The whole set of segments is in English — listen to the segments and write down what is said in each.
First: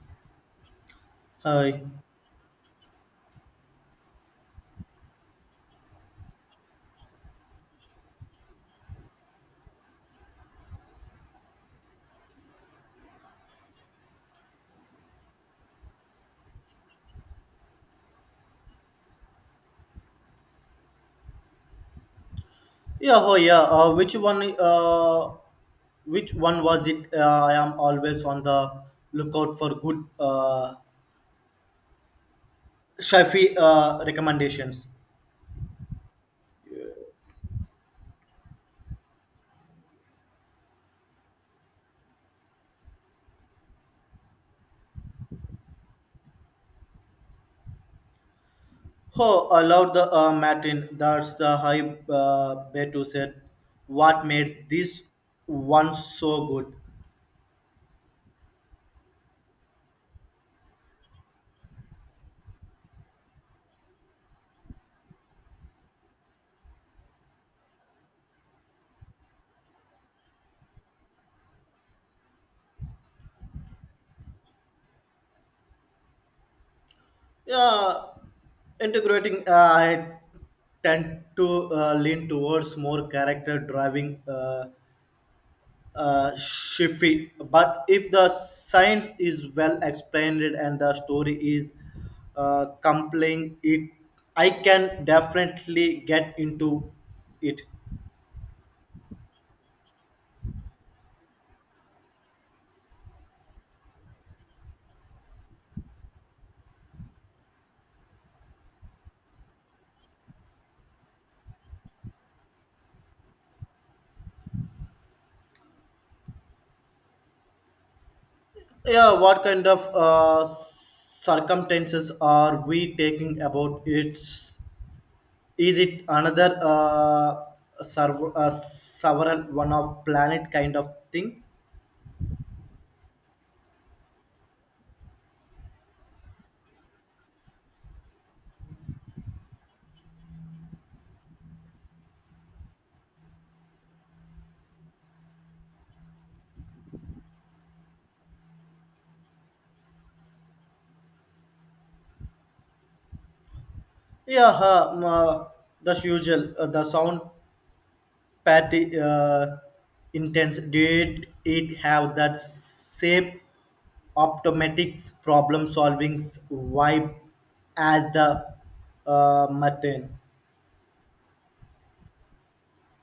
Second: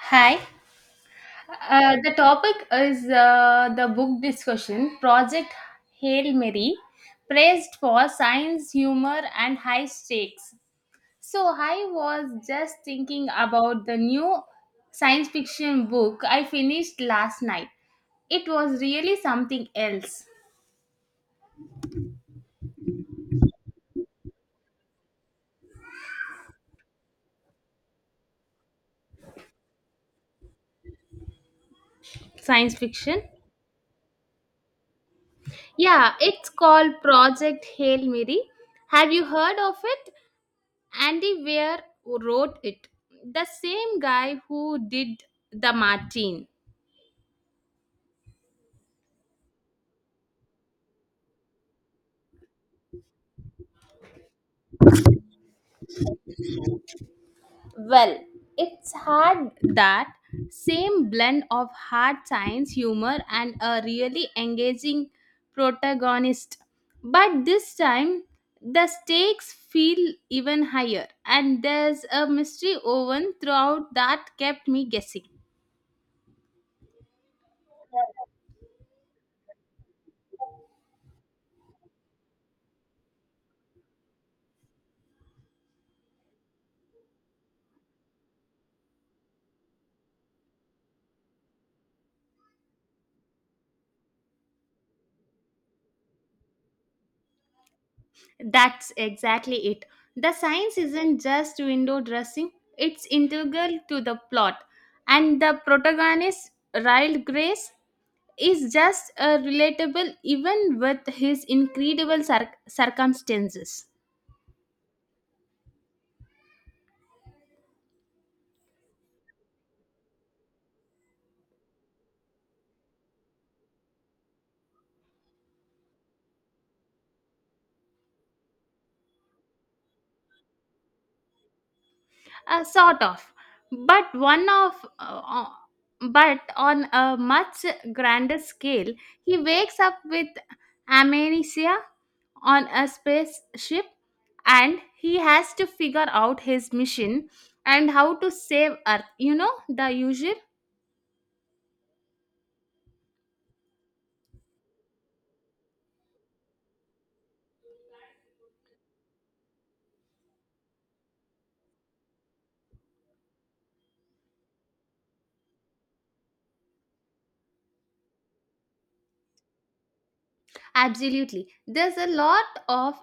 Hi. Hi. The topic is the book discussion Project Hail Mary, praised for science, humor, and high stakes. So, I was just thinking about the new science fiction book I finished last night. It was really something else. Yeah, oh yeah. Which one? Which one was it? I am always on the lookout for good Science fiction? Shafi recommendations. Yeah, it's called Project Hail Mary. Have you heard of it? Andy Weir wrote it, the same guy who did The Martin. Oh, I love the Martin. That's the high Betu said. What made this one so good? Well, it's had that same blend of hard science humor and a really engaging protagonist. But this time, the stakes feel even higher, and there's a mystery woven throughout that kept me guessing. Yeah, integrating. I tend to lean towards more character driving. Shifty. But if the science is well explained and the story is compelling, it I can definitely get into it. That's exactly it. The science isn't just window dressing, it's integral to the plot. And the protagonist, Ryle Grace, is just relatable even with his incredible circumstances. Yeah, what kind of circumstances are we taking about it? Is it another several one of planet kind of thing? Sort of. But one of. Uh, uh, but on a much grander scale, he wakes up with amnesia on a spaceship and he has to figure out his mission and how to save earth, the usual. Yeah, that's usual. The sound patty intense did it have that same optometric problem solving vibe as the Martin. Absolutely, there's a lot of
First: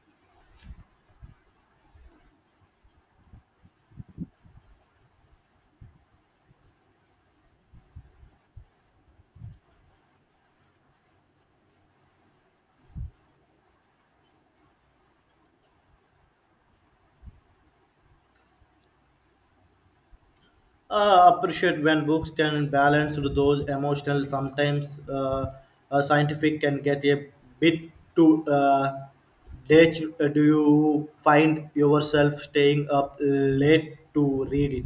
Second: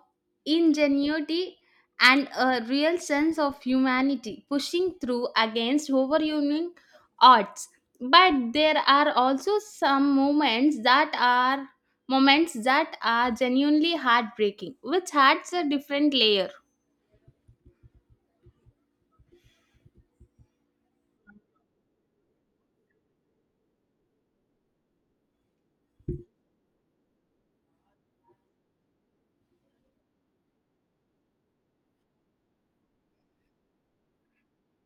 ingenuity and a real sense of humanity pushing through against overwhelming odds, but there are also some moments that are genuinely heartbreaking, which adds a different layer. Appreciate when books can balance to those emotional sometimes scientific can get a bit too detached. Do you find yourself staying up late to read it?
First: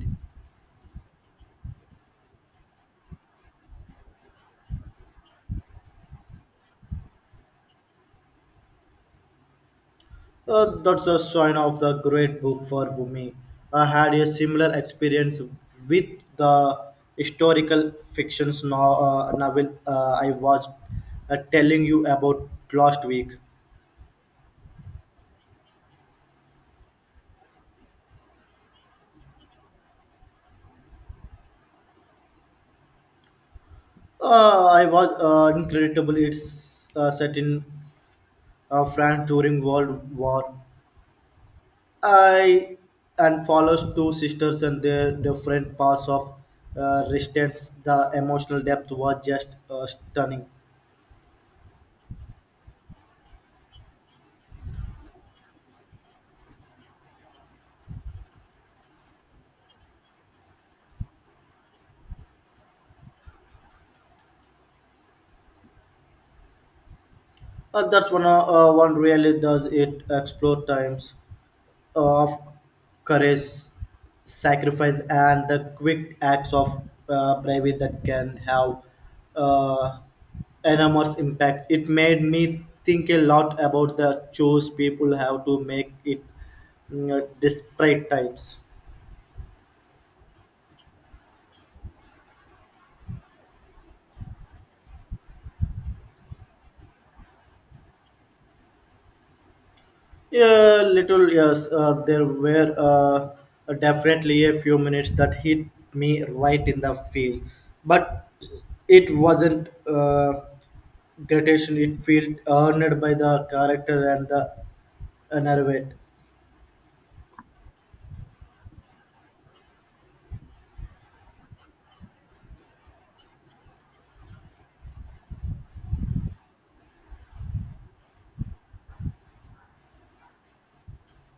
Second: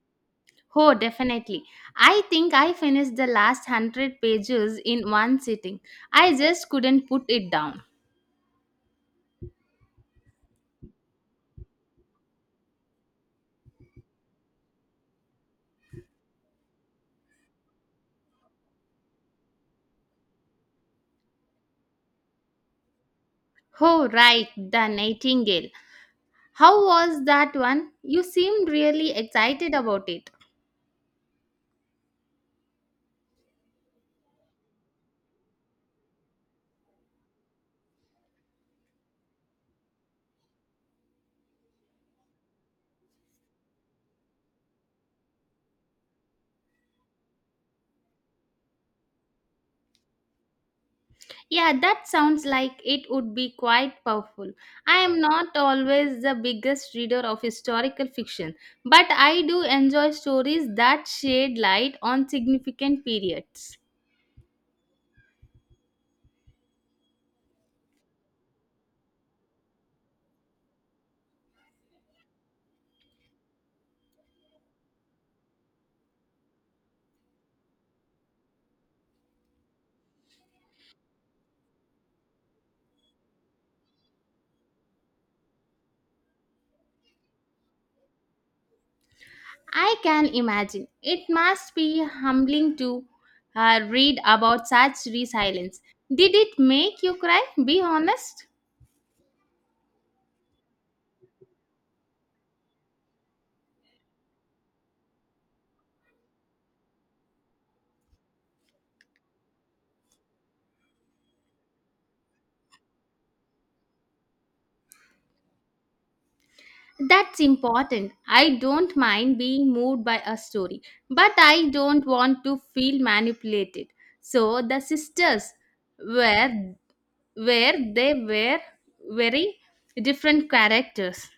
Oh, definitely. I think I finished the last 100 pages in one sitting. I just couldn't put it down. That's a sign of the great book for me. I had a similar experience with the historical fictions novel I was telling you about last week. Oh, right, The Nightingale. How was that one? You seemed really excited about it. I was incredible. It's set in France during World War. I and follows two sisters and their different paths of resistance. The emotional depth was just stunning. Yeah, that sounds like it would be quite powerful. I am not always the biggest reader of historical fiction, but I do enjoy stories that shed light on significant periods. That's one really does it explore times of courage, sacrifice, and the quick acts of bravery that can have uh, enormous impact. It made me think a lot about the choice people have to make it desperate times. I can imagine. It must be humbling to read about such resilience. Did it make you cry? Be honest. Yeah, little, yes. There were definitely a few minutes that hit me right in the feel, but it wasn't gratitude. It felt earned by the character and the narrative. That's important. I don't mind being moved by a story, but I don't want to feel manipulated. So the sisters were where they were very different characters.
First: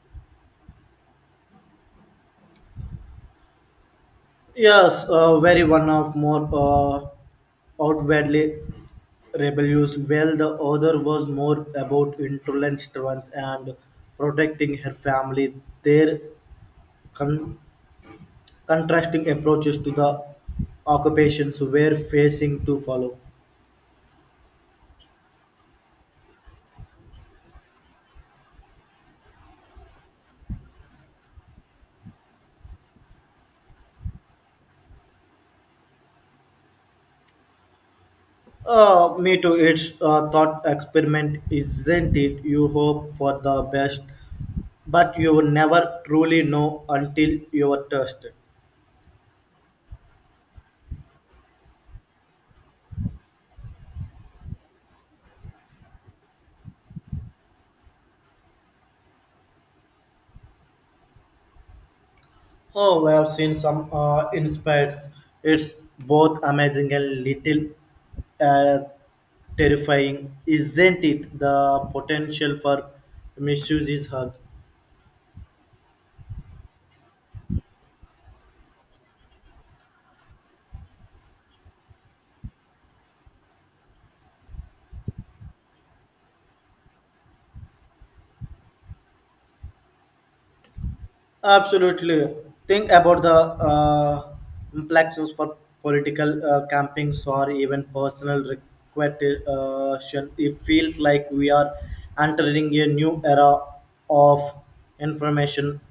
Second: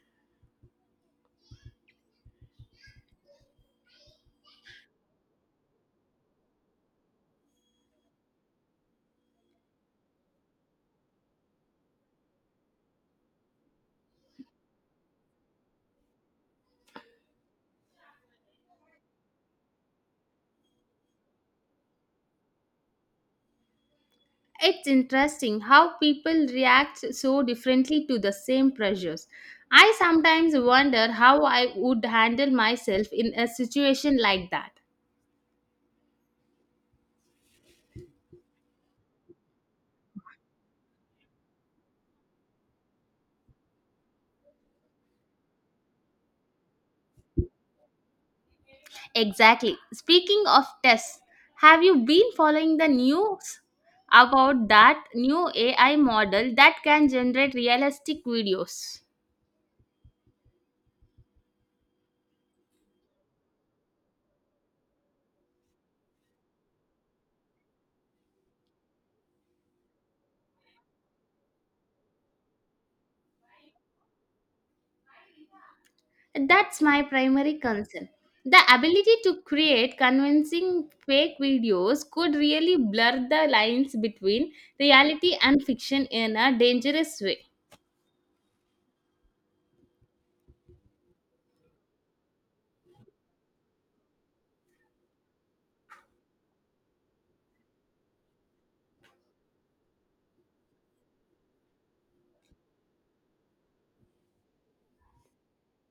Yes, very one of more outwardly rebellious, while the other was more about intolerant strength and protecting her family. Their con. contrasting approaches to the occupations we're facing to follow. It's interesting how people react so differently to the same pressures. I sometimes wonder how I would handle myself in a situation like that. Me too, it's a thought experiment, isn't it? You hope for the best, but you never truly know until you are tested. Exactly. Speaking of tests, have you been following the news about that new AI model that can generate realistic videos? Oh, I have seen some insights. It's both amazing and little uh, terrifying, isn't it? The potential for misuse is hug. That's my primary concern. The ability to create convincing fake videos could really blur the lines between reality and fiction in a dangerous way. Absolutely. Think about the implications for political campings or even personal requisition. It feels like we are entering a new era of information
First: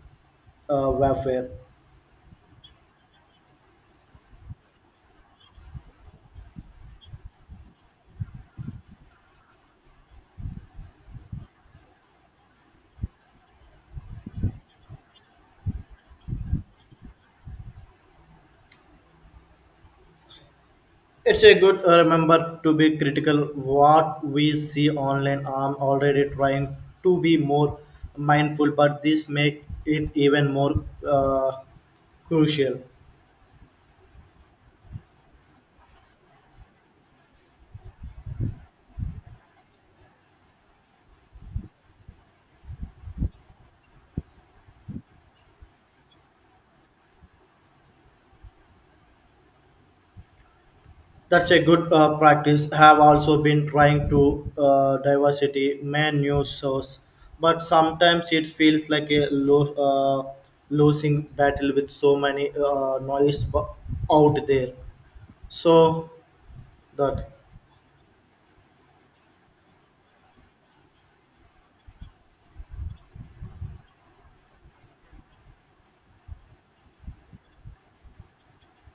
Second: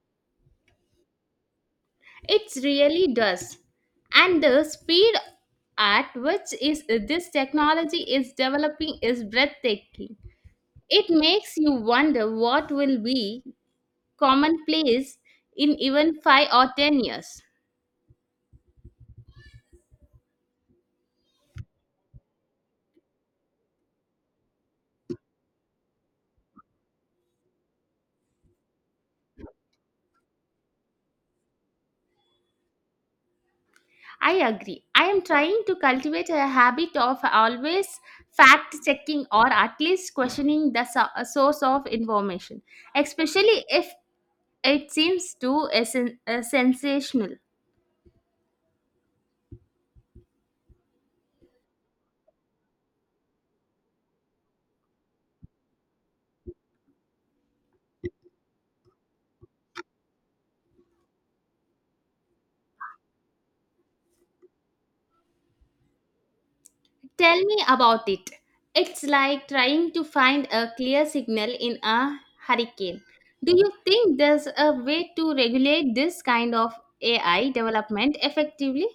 warfare. It really does. And the speed at which is this technology is developing is breathtaking. It makes you wonder what will be commonplace in even 5 or 10 years. It's a good remember to be critical what we see online. I'm already trying to be more mindful, but this make it even more crucial. I agree. I am trying to cultivate a habit of always fact checking or at least questioning the source of information, especially if it seems too sensational. That's a good practice. Have also been trying to diversity main news source, but sometimes it feels like a losing battle with so many noise bu- out there. So that. Tell me about it. It's like trying to find a clear signal in a hurricane. Do you think there's a way to regulate this kind of AI development effectively?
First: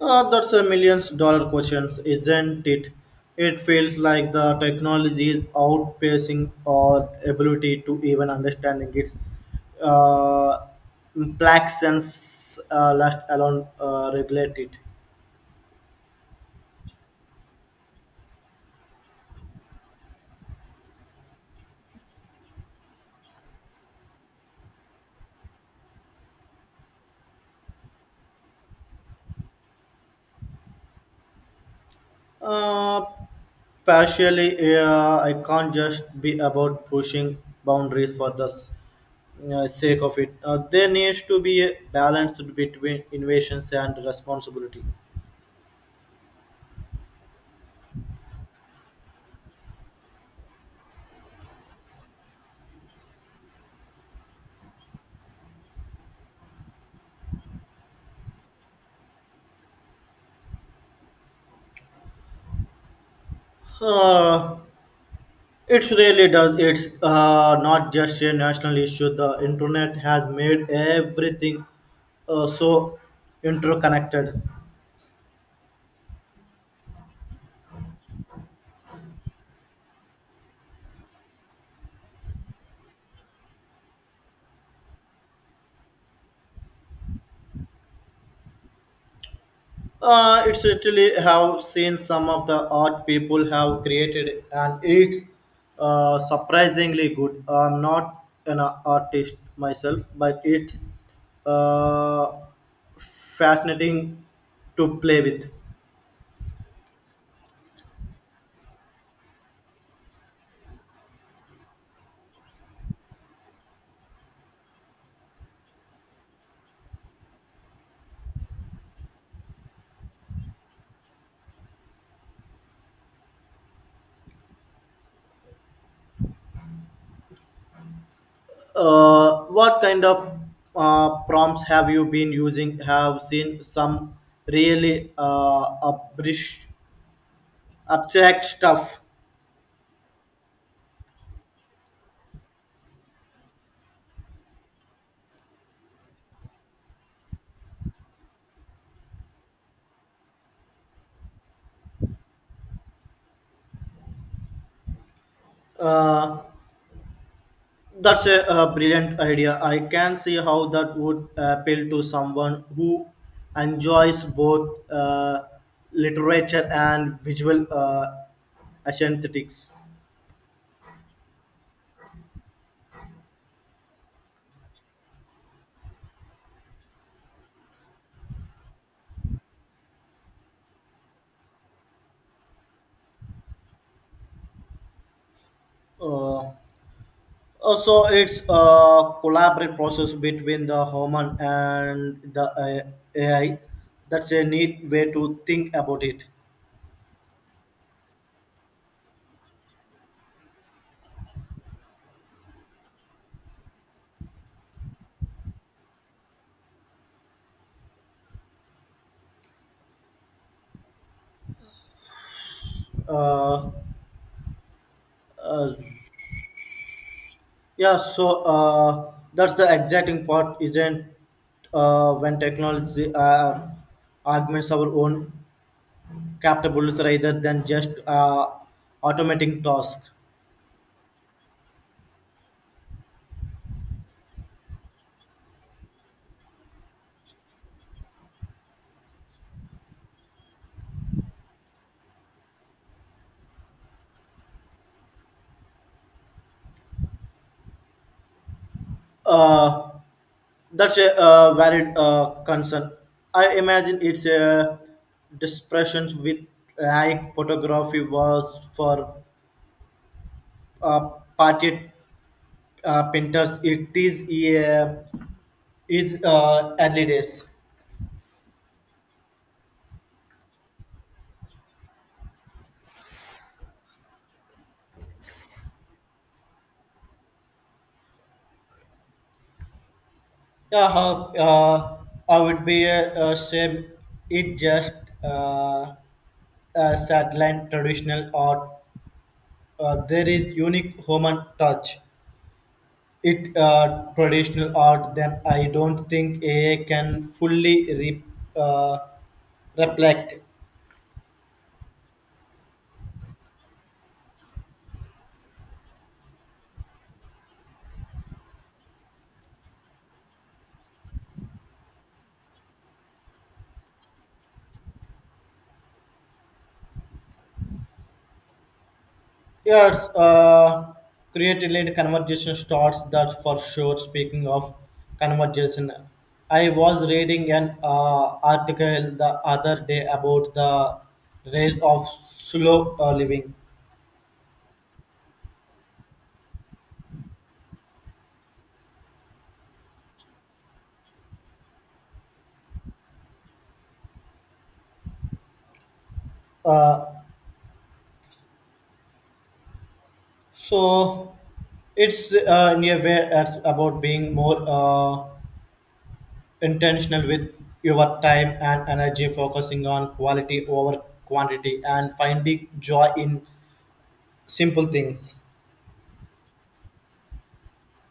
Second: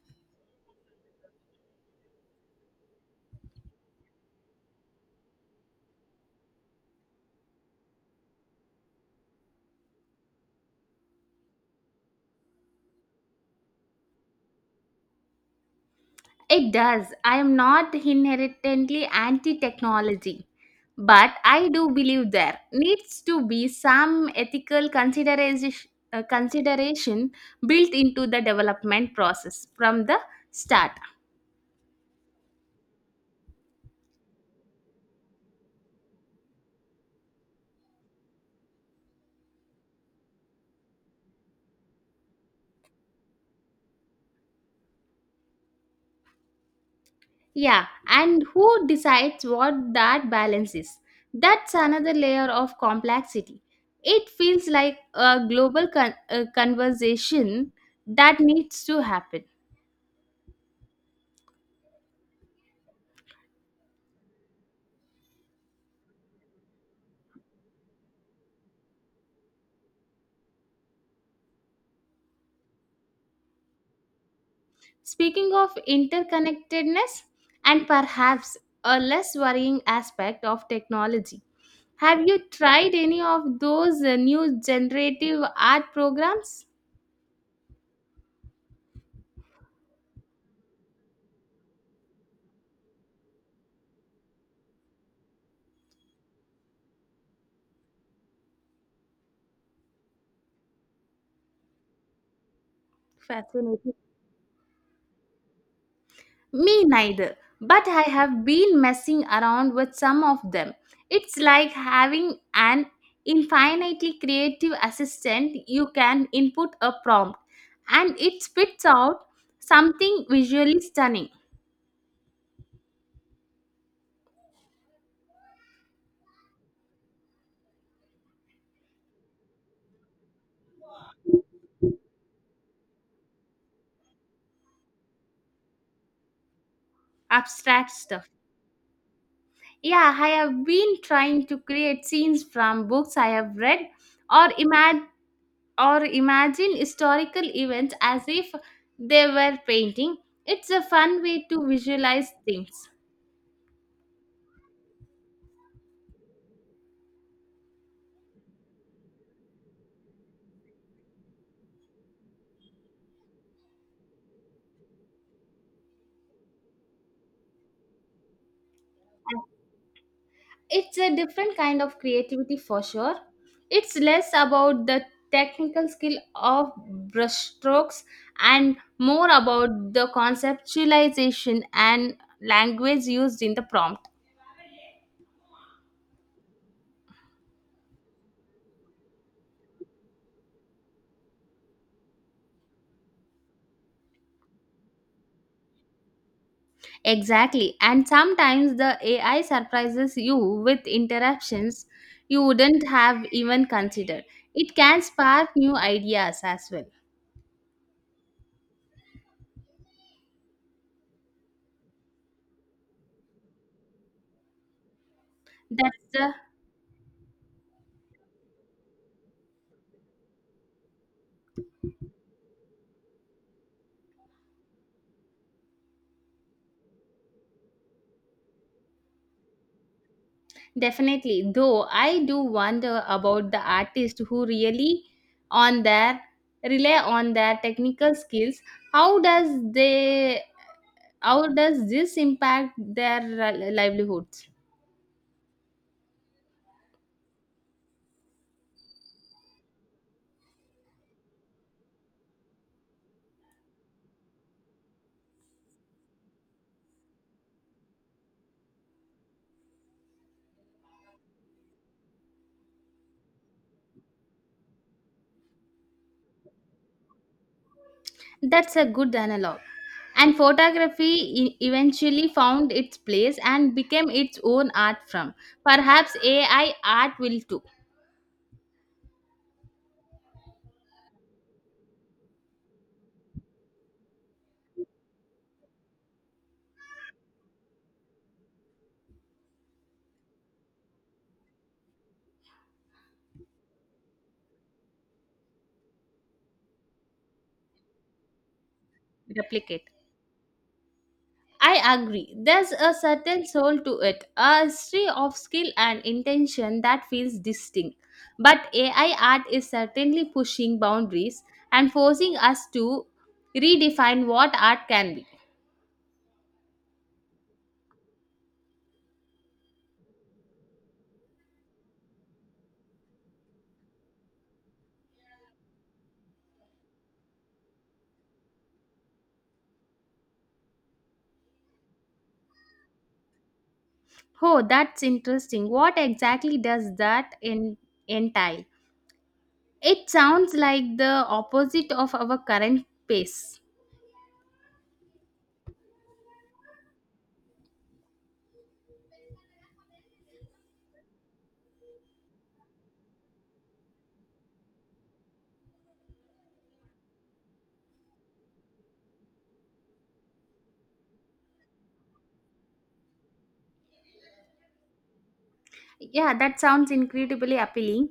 That's a millions dollar question, isn't it? It feels like the technology is outpacing our ability to even understanding its uh, complex let alone regulate it. It does. I am not inherently anti technology, but I do believe there needs to be some ethical consideration built into the development process from the start. Uh, Partially, I can't just be about pushing boundaries for the sake of it. There needs to be a balance between innovations and responsibility. Yeah, and who decides what that balance is? That's another layer of complexity. It feels like a global conversation that needs to happen. Uh, It really does. It's not just a national issue. The internet has made everything so interconnected. Speaking of interconnectedness and perhaps a less worrying aspect of technology, have you tried any of those new generative art programs? It's literally have seen some of the art people have created, and it's surprisingly good. I'm not an artist myself, but it's uh, Fascinating. fascinating to play with. Me neither, but I have been messing around with some of them. It's like having an infinitely creative assistant. You can input a prompt and it spits out something visually stunning, What kind of prompts have you been using? Have seen some really abstract stuff. abstract stuff. Yeah, I have been trying to create scenes from books I have read or imagine or imagine historical events as if they were painting. It's a fun way to visualize things. Uh, that's a, brilliant idea. I can see how that would appeal to someone who enjoys both literature and visual aesthetics. It's a different kind of creativity for sure. It's less about the technical skill of brushstrokes and more about the conceptualization and language used in the prompt. Uh, so it's a collaborative process between the human and the AI. That's a neat way to think about it. Exactly. And sometimes the AI surprises you with interruptions you wouldn't have even considered. It can spark new ideas as well. Uh, uh, That's the yeah, so that's the exciting part, isn't when technology augments our own capabilities rather than just automating tasks. definitely. Though I do wonder about the artists who really on their rely on their technical skills. How does they how does this impact their livelihoods? Uh, That's a valid concern. I imagine it's a dispersion with like photography was for uh, parted painters. It is a is early days. That's a good analog. And photography eventually found its place and became its own art form. Perhaps AI art will too Yeah, how, I would be a shame. It just uh, a sideline traditional art. There is unique human touch. It traditional art, then I don't think AI can fully uh, replicate. reflect. I agree. There's a certain soul to it, a history of skill and intention that feels distinct. But AI art is certainly pushing boundaries and forcing us to redefine what art can be. Yes, creatively conversation starts that for sure. Speaking of conversation, I was reading an article the other day about the rise of slow living. Oh, that's interesting. What exactly does that entail? It sounds like the opposite of our current pace. Uh, so it's in a way it's about being more. Intentional with your time and energy, focusing on quality over quantity, and finding joy in simple things. Yeah, that sounds incredibly appealing.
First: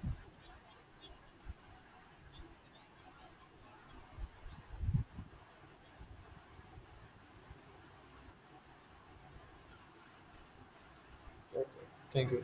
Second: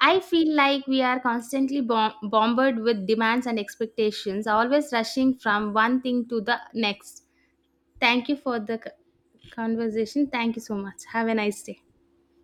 I feel like we are constantly bombarded with demands and expectations, always rushing from one thing to the next. Thank you for the conversation. Thank you so much. Have a nice day. Thank you.